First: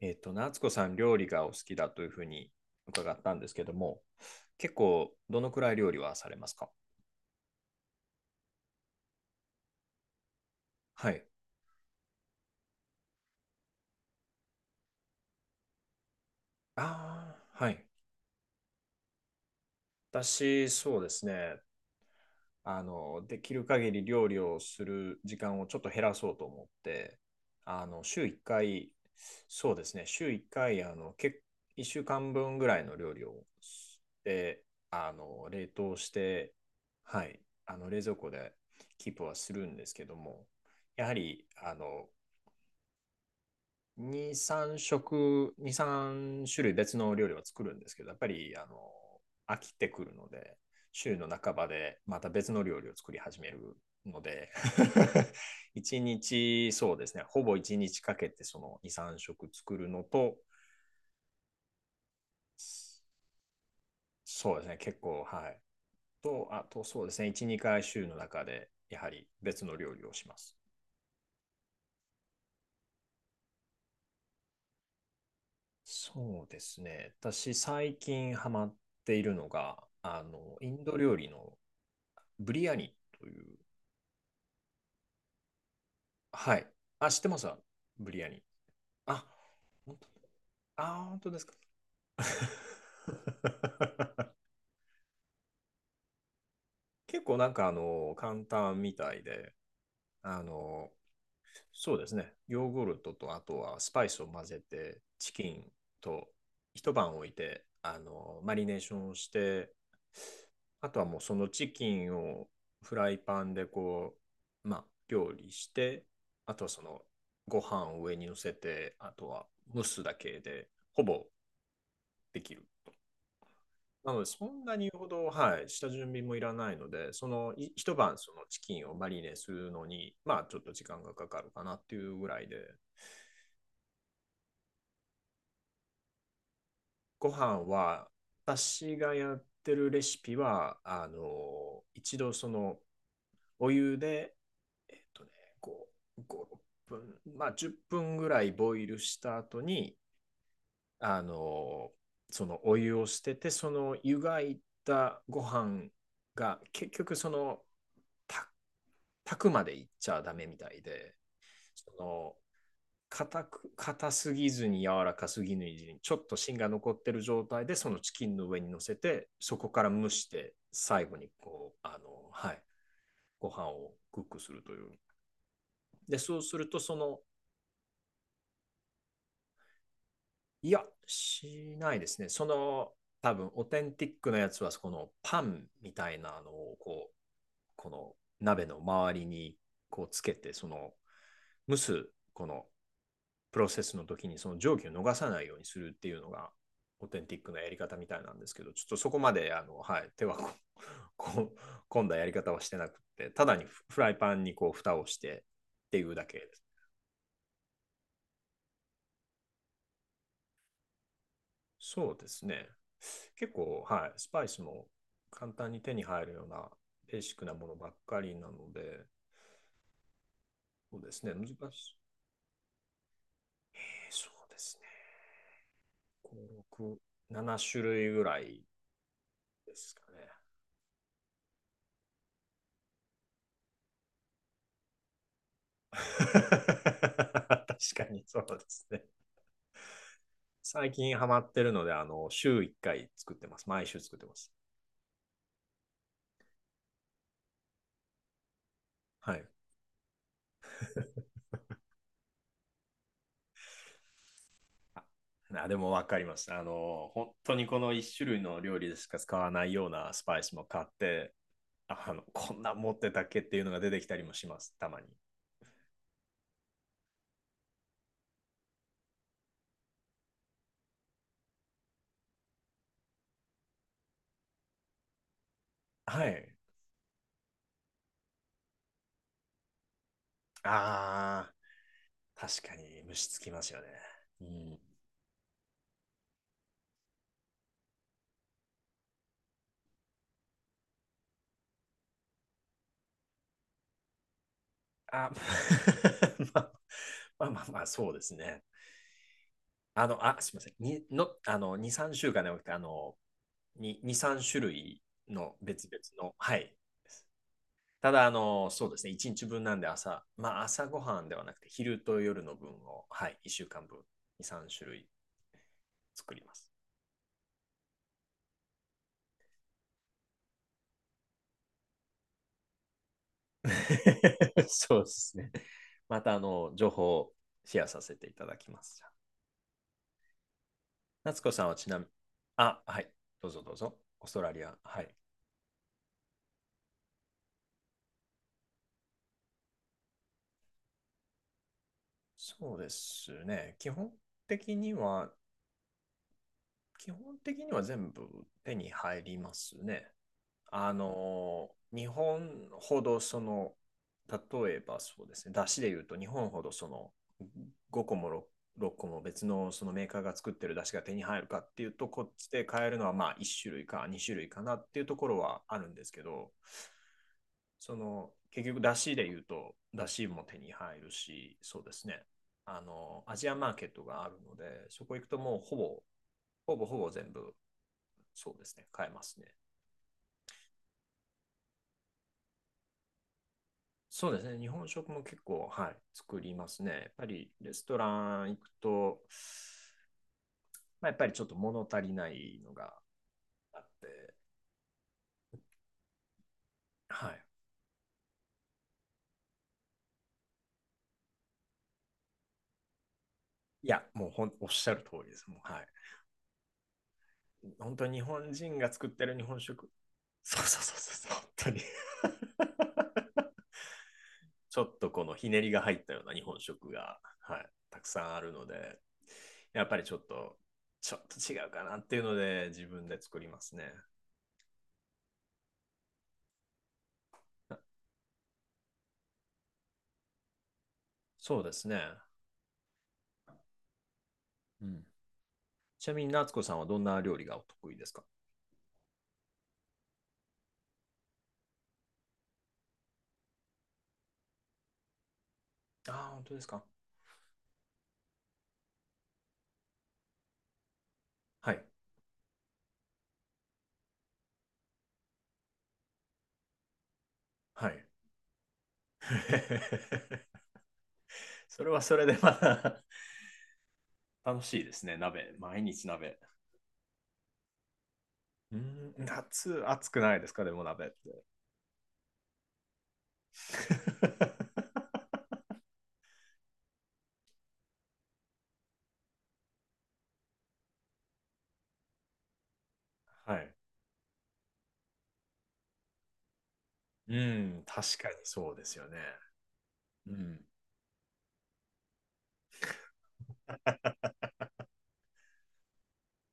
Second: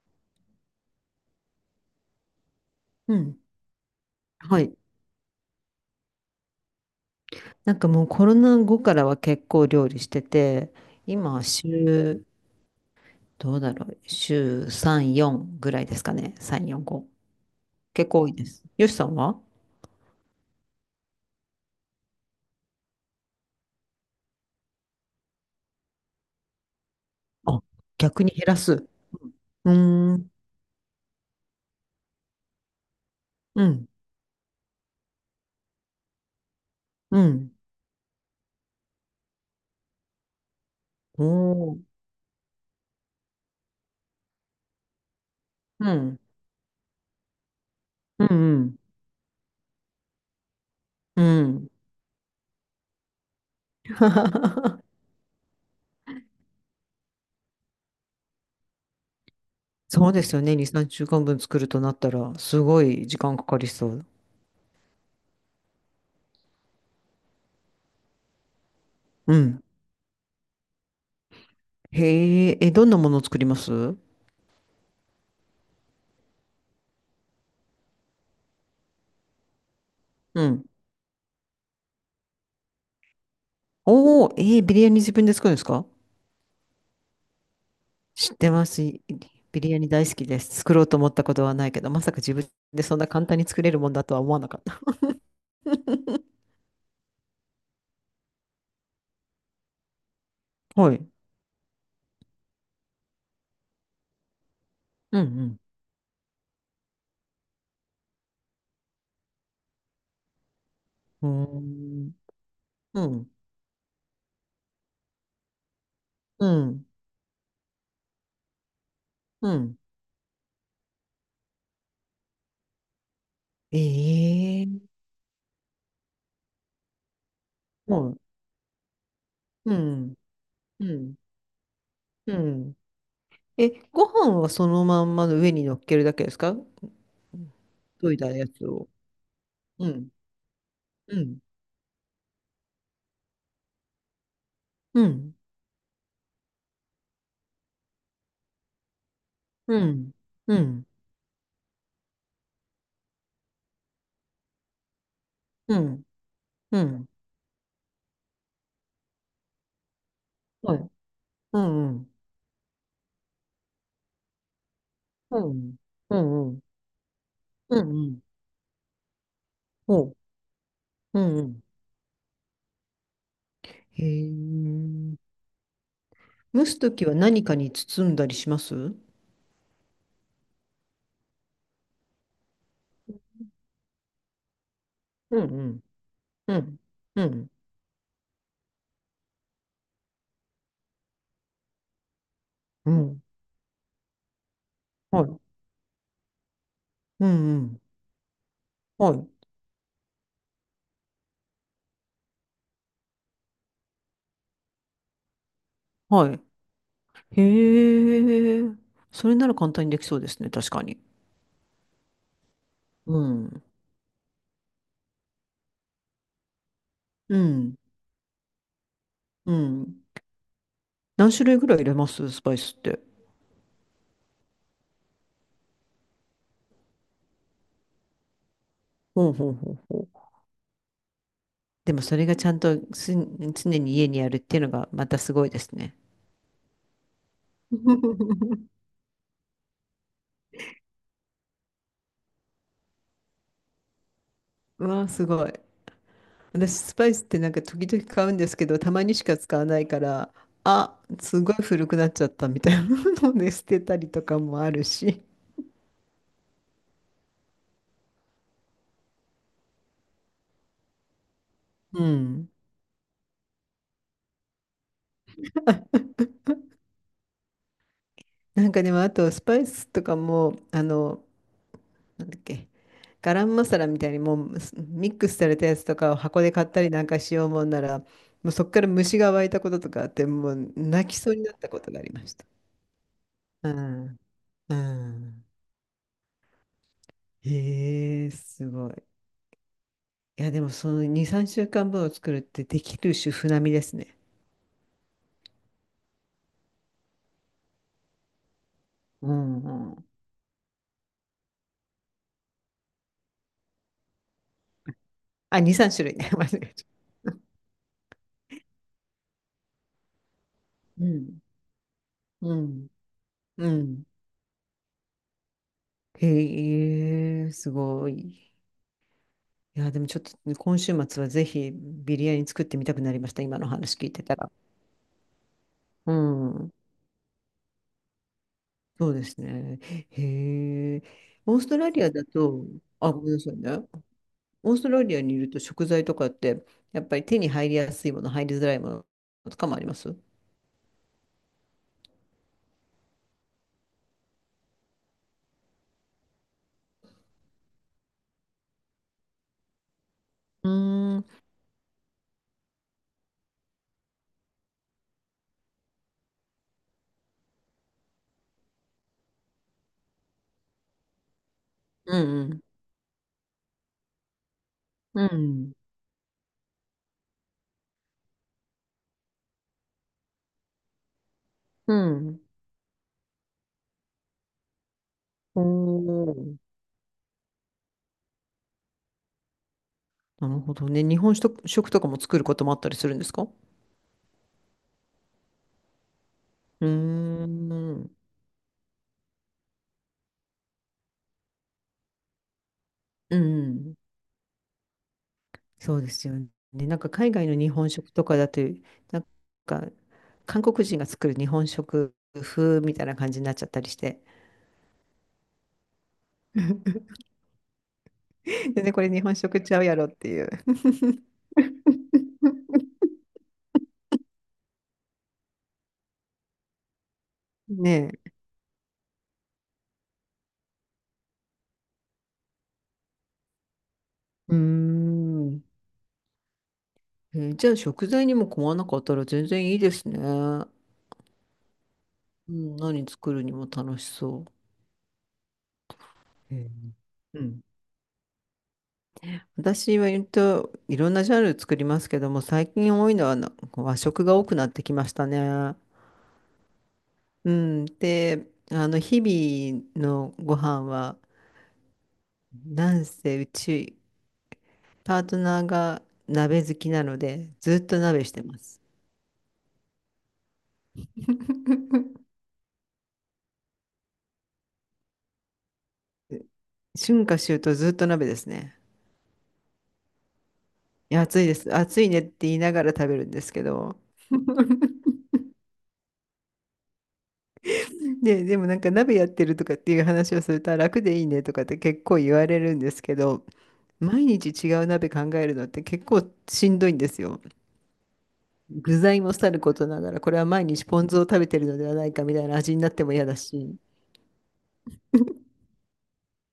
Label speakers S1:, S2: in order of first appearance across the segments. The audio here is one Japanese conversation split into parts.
S1: 夏子さん、料理がお好きだというふうに伺
S2: う
S1: った
S2: ん。
S1: んですけども、
S2: は
S1: 結
S2: い。
S1: 構、どのくらい料理はされますか？
S2: なんかもうコロナ後からは結構料理してて、
S1: はい。
S2: 今は週、どうだろう、週3、4ぐらいですかね。3、4、5。
S1: ああ、はい。
S2: 結構多いです。よしさんは？
S1: 私、そうですね。できる限り料理をする時間をちょっと減らそうと思って、
S2: あ、逆
S1: 週
S2: に
S1: 1
S2: 減らす。う
S1: 回、そうですね、
S2: ーん、
S1: 週1回、1週間分ぐらいの料理を
S2: うん、
S1: して、冷凍して、
S2: う
S1: はい、
S2: ん。
S1: 冷蔵庫でキープはするんですけども、やは
S2: お
S1: り、
S2: ー、
S1: 2、3食、2、
S2: うん、
S1: 3種類別の料理は作るんですけど、やっ
S2: う
S1: ぱ
S2: ん、
S1: り
S2: うん。
S1: 飽きてくるので、週
S2: う
S1: の半ば
S2: ん。
S1: でまた別の料理を作り始めるので 1日、そうですね、ほぼ1日かけてその2、3食作るの
S2: そうで
S1: と、
S2: すよね。2、3週間分作るとなったら、すごい時間かかりそう。
S1: そうですね、結構、はい。と、あとそうですね、1、2回週の中でやはり
S2: うん。
S1: 別の料理をします。
S2: へえ、え、どんなものを作ります？う
S1: そうですね、私最近ハマっているのが、イ
S2: ん。
S1: ンド料理のブリアニという。
S2: おー、えー、ビリヤニ自分で作るんですか？
S1: はい。あ、知ってますわブリア
S2: 知っ
S1: ニ。
S2: てます。
S1: あ、
S2: ビリヤニ
S1: 本
S2: 大好きです。作ろ
S1: 当、あ
S2: うと
S1: ー、
S2: 思っ
S1: 本
S2: た
S1: 当
S2: こ
S1: で
S2: と
S1: すか？
S2: はないけど、まさか自分でそんな簡単に作れるもんだとは思 わなかった。
S1: 結構なんか簡単みたいで、あ
S2: う
S1: の、
S2: ん。
S1: そうですね。ヨーグルトとあとはスパイスを混ぜて、
S2: う
S1: チキ
S2: ん。
S1: ンと一晩置いて、マリネーションをして、あとはもう
S2: う
S1: そのチキ
S2: ん。
S1: ンをフライパンで料理して、
S2: う
S1: あとはそ
S2: ん。
S1: のご飯を上に乗せて、あとは
S2: うん。
S1: 蒸すだけで、ほぼできる。
S2: えええ
S1: なので、そ
S2: えええ
S1: んなに
S2: ええ。
S1: ほど、はい、下準備もいらないので、その一
S2: う
S1: 晩
S2: ん。
S1: そのチキンをマリネするのに、まあ、ちょっと時
S2: う
S1: 間が
S2: ん。
S1: かかるかなっていうぐ
S2: う
S1: らいで、
S2: ん。え、ご飯はそのまま上に乗っけるだけですか？
S1: ご飯は、
S2: といたやつを。
S1: 私がやって
S2: う
S1: るレ
S2: ん。
S1: シピは、
S2: うん。
S1: 一度その、お湯で、えっ
S2: う
S1: とね、
S2: ん。
S1: こ5、6分、まあ10分ぐらいボイルした後
S2: う
S1: に、
S2: ん。うん。
S1: あの、そのお湯を捨てて、その湯がいたご
S2: う
S1: 飯
S2: ん。
S1: が
S2: う
S1: 結
S2: ん。うん。
S1: 局その、た炊くまでいっちゃダメみた
S2: ほい。
S1: いで、
S2: うん。う
S1: そ
S2: ん。
S1: の硬すぎずに柔らか
S2: う
S1: すぎない
S2: ん。
S1: ずに、ちょ
S2: う
S1: っと芯
S2: ん。
S1: が残ってる状態で、
S2: うん。
S1: そ
S2: う
S1: の
S2: ん。う
S1: チ
S2: ん。
S1: キンの上に乗せて、そこから
S2: う
S1: 蒸
S2: ん。
S1: して、最後
S2: う
S1: に
S2: ん。うん。うん。
S1: はい、ご飯を
S2: へ
S1: クックするとい
S2: え。
S1: う。で、そうす
S2: 蒸
S1: る
S2: す
S1: と、
S2: と
S1: そ
S2: きは
S1: の、
S2: 何かに包んだりします？うん。
S1: いや、しないですね。その、多分、オーテンティックなやつは、このパ
S2: うん。
S1: ンみたいなの
S2: う
S1: を、
S2: ん。うん。
S1: この鍋の周りに、つけて、その、蒸す、この
S2: うん。
S1: プロセスの時にその蒸気を逃
S2: は
S1: さな
S2: い。
S1: いようにするっていうのがオーテン
S2: う
S1: ティックなやり
S2: ん。
S1: 方みたいなんですけど、ちょっとそ
S2: は
S1: こ
S2: い。
S1: まではい、手はこ込んだやり方はしてなくて、ただにフライパンに蓋をしてっていうだ
S2: は
S1: け
S2: い。
S1: です。
S2: へえ。それなら簡単にできそうですね。確かに。
S1: そうですね。
S2: う
S1: 結
S2: ん。
S1: 構、はい、スパイスも簡単に手に入るようなベーシ
S2: う
S1: ックなもの
S2: ん。
S1: ばっかりなので、
S2: うん。
S1: そうです
S2: 何
S1: ね、
S2: 種
S1: 難し
S2: 類ぐらい入れ
S1: い。
S2: ます？スパイスって。
S1: そうですね。5、6、7種類ぐらい
S2: ほうほうほ
S1: で
S2: う
S1: す
S2: ほ
S1: かね。
S2: う。でもそれがちゃんと常に家にあるっていうのがまたすごいです ね。
S1: 確かにそう ですね。最近ハマってるので、週1回作ってます。毎週作ってます。
S2: うわあ、すごい。私、スパイスってなんか時々買うんですけど、たまにし
S1: は
S2: か
S1: い。
S2: 使わないから、あ、すごい古くなっちゃったみたいなので捨てたりとかもあるし。
S1: あ、でもわかります。本当にこの1種類の料理でしか使わないようなスパイスも買って、
S2: うん。
S1: こんな持ってたっけっていうのが出てきたりもします。たまに。
S2: なんかでも、あと、スパイスとかも、なんだっけ、ガラムマサラみたいにもうミックスされたやつとかを
S1: は
S2: 箱
S1: い。
S2: で買ったりなんかしようもんなら、もうそこから虫が湧いたこととかあって、もう泣きそうに
S1: あ
S2: な
S1: あ、
S2: ったことがありました。
S1: 確かに虫つきま
S2: う
S1: すよね。
S2: ん。
S1: う
S2: う
S1: ん。
S2: ん。へえ、すごい。いや、でもその2、3週間分を作るってできる主婦並みですね。
S1: あ、まあまあまあまあ、そうですね。
S2: うんうん。
S1: あ、すみません。にの、あの、2、3週間ではなくて、2、3種類の
S2: あ、2、
S1: 別
S2: 3
S1: 々
S2: 種類ね。
S1: の。
S2: 間違
S1: はい。
S2: えち
S1: ただ、そうですね、1日分なんで朝、まあ朝ご
S2: う
S1: はんで
S2: ん。
S1: はなくて、昼と夜の
S2: う
S1: 分
S2: ん。
S1: を、はい、1週
S2: う
S1: 間分、
S2: ん。
S1: 2、3種類作ります。
S2: へえ、すごい。いや、でもちょっとね今週末はぜひビリヤニ作ってみたくなりました。今の話聞いてたら。
S1: そうですね。
S2: う
S1: また、
S2: ん、
S1: 情報をシェアさせていただきます。
S2: そうですね。へえ。
S1: 夏子
S2: オー
S1: さ
S2: ス
S1: んは
S2: ト
S1: ち
S2: ラ
S1: な
S2: リ
S1: みに、
S2: アだと、
S1: あ、はい、
S2: あ、ごめんな
S1: どう
S2: さい
S1: ぞど
S2: ね。
S1: うぞ。オーストラリ
S2: オ
S1: ア、
S2: ースト
S1: は
S2: ラ
S1: い。
S2: リアにいると食材とかって、やっぱり手に入りやすいもの、入りづらいものとかもあります？う
S1: そうですね、的には、基本的には全部手に入りますね。
S2: ーん、うん、
S1: 日本ほどその、例えばそうですね、出汁で言うと日本ほどその5個も 6個も別のそのメーカーが作ってる出汁が手に入るかっていうと、
S2: う
S1: こっち
S2: ん、
S1: で買えるのはまあ1種類か2種類かなっていうと
S2: う
S1: ころは
S2: ん。
S1: あるんですけど、その結局出汁で言うと出汁も手に入るし、そうで
S2: う
S1: すね、
S2: ん。
S1: あのアジアマーケットがあるので、そこ行くとも
S2: お
S1: うほぼ、
S2: ー。
S1: ほぼほぼ全部そうですね、買えますね。
S2: なるほどね。日本食、食とかも作ることもあったりするんですか？う
S1: そうですね。日本食も結構、はい、作ります
S2: ー
S1: ね。やっぱりレスト
S2: ん。
S1: ラン行くと、まあ、やっぱりちょっと物足りないのが
S2: う
S1: あっ
S2: ん。
S1: て、
S2: そうですよね。なんか
S1: は
S2: 海
S1: い。
S2: 外の日本食とかだと、なんか韓国人が作る日本食風みたいな感じになっちゃった
S1: い
S2: りし
S1: や、
S2: て。
S1: もうおっしゃる通りです。もう、は
S2: で、
S1: い。本当に日本人が
S2: ねこ
S1: 作っ
S2: れ日
S1: て
S2: 本
S1: る日本
S2: 食ちゃう
S1: 食、
S2: やろっていう。
S1: そうそうそうそうそう、本当に ちょっとこのひねりが入ったような日本食が、はい、たく
S2: ね
S1: さん
S2: え。
S1: あるので、やっぱりちょっと違うかなっていうので、自分で作りますね。
S2: うーん。じゃあ食材にも困らなかったら全然いいですね。う
S1: そうですね。
S2: ん、何作るにも楽しそ
S1: うん、ちなみに夏
S2: う。
S1: 子さんはどんな料
S2: う
S1: 理が
S2: ん、
S1: お得意ですか？
S2: 私は言うといろんなジャンル作りますけども、最近多いのは和食が多くなってきましたね。
S1: ああ、本当ですか。
S2: うん。で、日々のご飯は、
S1: はい。
S2: なんせうち、パートナーが鍋好きなので、ずっ
S1: は
S2: と
S1: い。
S2: 鍋してます。
S1: それはそれで また 楽しいですね。鍋。毎日鍋。
S2: 春夏秋冬ずっと鍋ですね。
S1: うーん、夏暑くないですか？でも鍋っ
S2: いや、暑
S1: て。
S2: いです。暑いねって言いながら食べるんですけど。でもなんか鍋やってるとかっていう話をすると、あ、楽でいいねとかって結構言われるんですけど、
S1: はい。
S2: 毎日違う鍋考えるのって結構しんどいんです
S1: う
S2: よ。
S1: ん、確かにそうです
S2: 具
S1: よね。
S2: 材もさることながら、こ
S1: う
S2: れは
S1: ん。
S2: 毎日ポン酢を食べてるのではないかみたいな味になっても嫌だし。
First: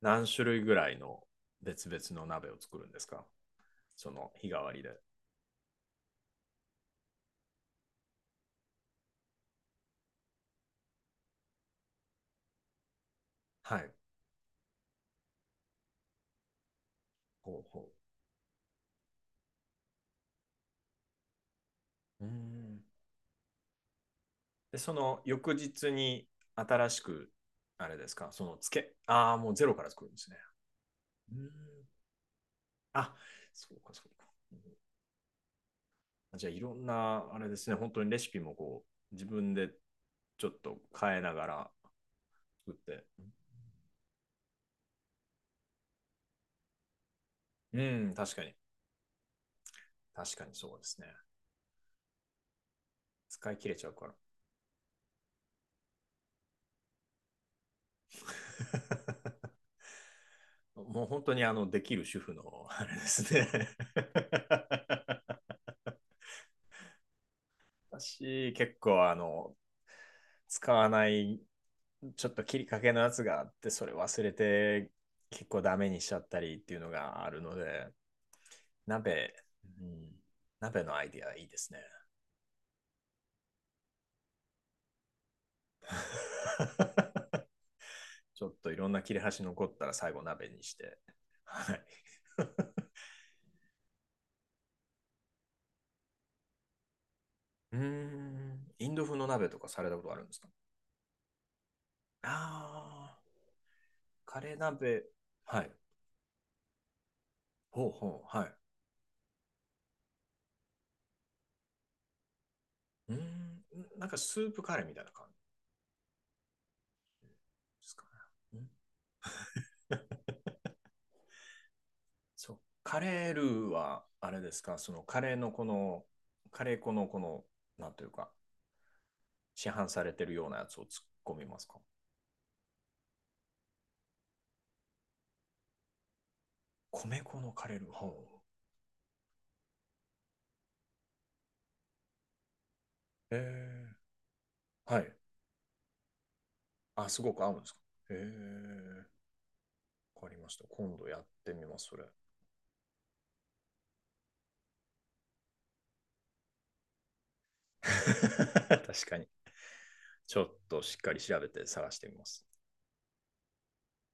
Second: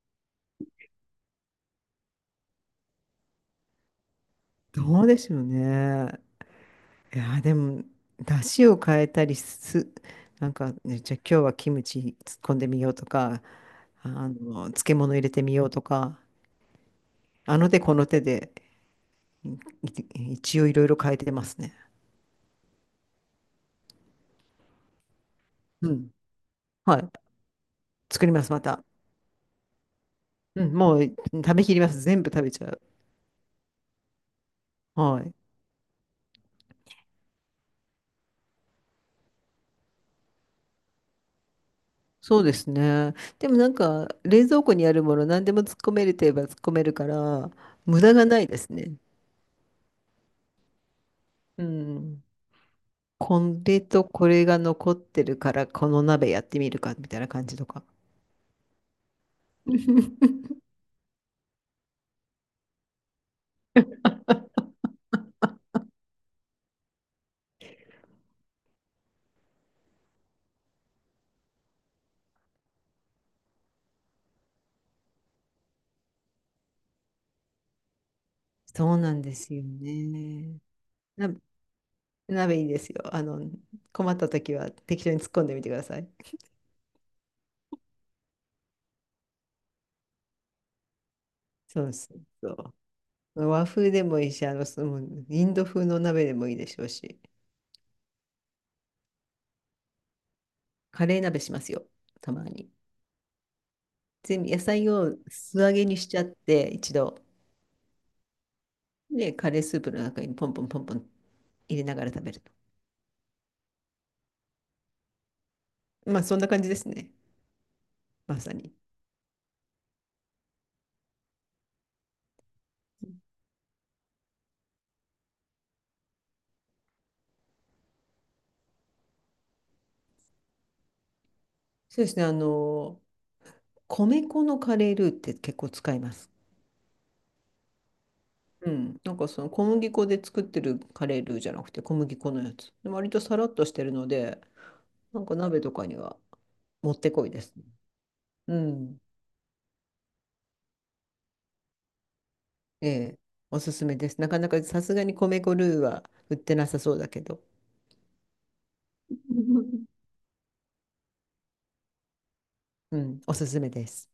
S1: 何種類ぐらいの別々の鍋を作るんですか？その日替わりで。
S2: どうでしょうね。いやー、でも、出汁を変えたりす、なんか、ね、じゃあ今日はキムチ突っ込んでみようとか、
S1: はい。
S2: 漬物入れてみようとか、あ
S1: ほ
S2: の
S1: う
S2: 手
S1: ほ
S2: この手で、一応いろいろ変えてますね。
S1: う。うーん。で、その翌日
S2: うん。
S1: に新
S2: は
S1: し
S2: い。
S1: く、あれです
S2: 作
S1: か、
S2: りま
S1: そ
S2: す、
S1: の
S2: ま
S1: つ
S2: た。
S1: け、ああ、もうゼロから作るんですね。
S2: うん、もう
S1: うん、
S2: 食べきります。全部食べちゃう。
S1: あ、そうか、そうか。うん、
S2: はい。
S1: じゃあ、いろんな、あれですね、本当にレシピも自分でちょっと変えながら
S2: そうです
S1: 作って。
S2: ね。でもなんか、冷蔵庫にあるもの何でも突っ込めるといえば突っ込めるから、
S1: う
S2: 無駄
S1: ん、
S2: がないですね。
S1: 確かにそうですね。
S2: うん。こ
S1: 使い切れ
S2: れ
S1: ちゃう
S2: と
S1: から。
S2: これが残ってるから、この鍋やってみるか、みたいな感じとか。
S1: もう本当にできる主婦の、あれですね。私、結構使わないちょっと切りかけのやつがあって、それ忘れて結構ダメにしちゃったりっていうのがあるので、
S2: そうなんで
S1: 鍋、
S2: すよ
S1: うん、
S2: ね。
S1: 鍋のアイディ
S2: な、
S1: アいいですね。
S2: 鍋いいですよ。困った時は適当に突っ込んでみてください。
S1: ちょっといろんな切れ端残ったら最後鍋にして。はい。
S2: そうそうそう。和風でもいいし、そのインド風の鍋でもいいでしょうし、
S1: うーん、インド風の鍋とかされたことあるんですか？
S2: カレー鍋しますよ、
S1: あ
S2: たまに。
S1: あ、カ
S2: 全部
S1: レー
S2: 野菜
S1: 鍋。
S2: を素
S1: はい。
S2: 揚げにしちゃって一度
S1: ほうほう、はい。
S2: でカレースープの中にポンポンポンポン入れながら食べると、
S1: うーん、なんかスープカレーみたいな感
S2: まあそんな感じですね。
S1: じですかね。
S2: まさ
S1: うん、
S2: に、
S1: そう、カレールーは、あれですか、そのカレーのこの、カレー粉のこの、なんというか、市販されてるようなやつを突っ込みますか？
S2: そうですね。米粉のカレールーって結構使います。
S1: 米粉のカレールー。ほ
S2: うん。なんかその小麦粉で作ってるカレールーじゃなくて小麦粉のやつで割と
S1: うへ
S2: さらっとしてるの
S1: ー、
S2: で、
S1: はい。
S2: なんか鍋とかにはもっ
S1: あ、
S2: て
S1: す
S2: こい
S1: ご
S2: で
S1: く合
S2: す。
S1: うんですか？へ
S2: うん。
S1: ー、わかりました。今度やってみます、それ。
S2: ええ、おすすめです。なかなかさすがに米粉ルーは売ってなさそうだけど。
S1: 確かに。ちょっとしっかり調べて探してみます。
S2: うん、おすすめです。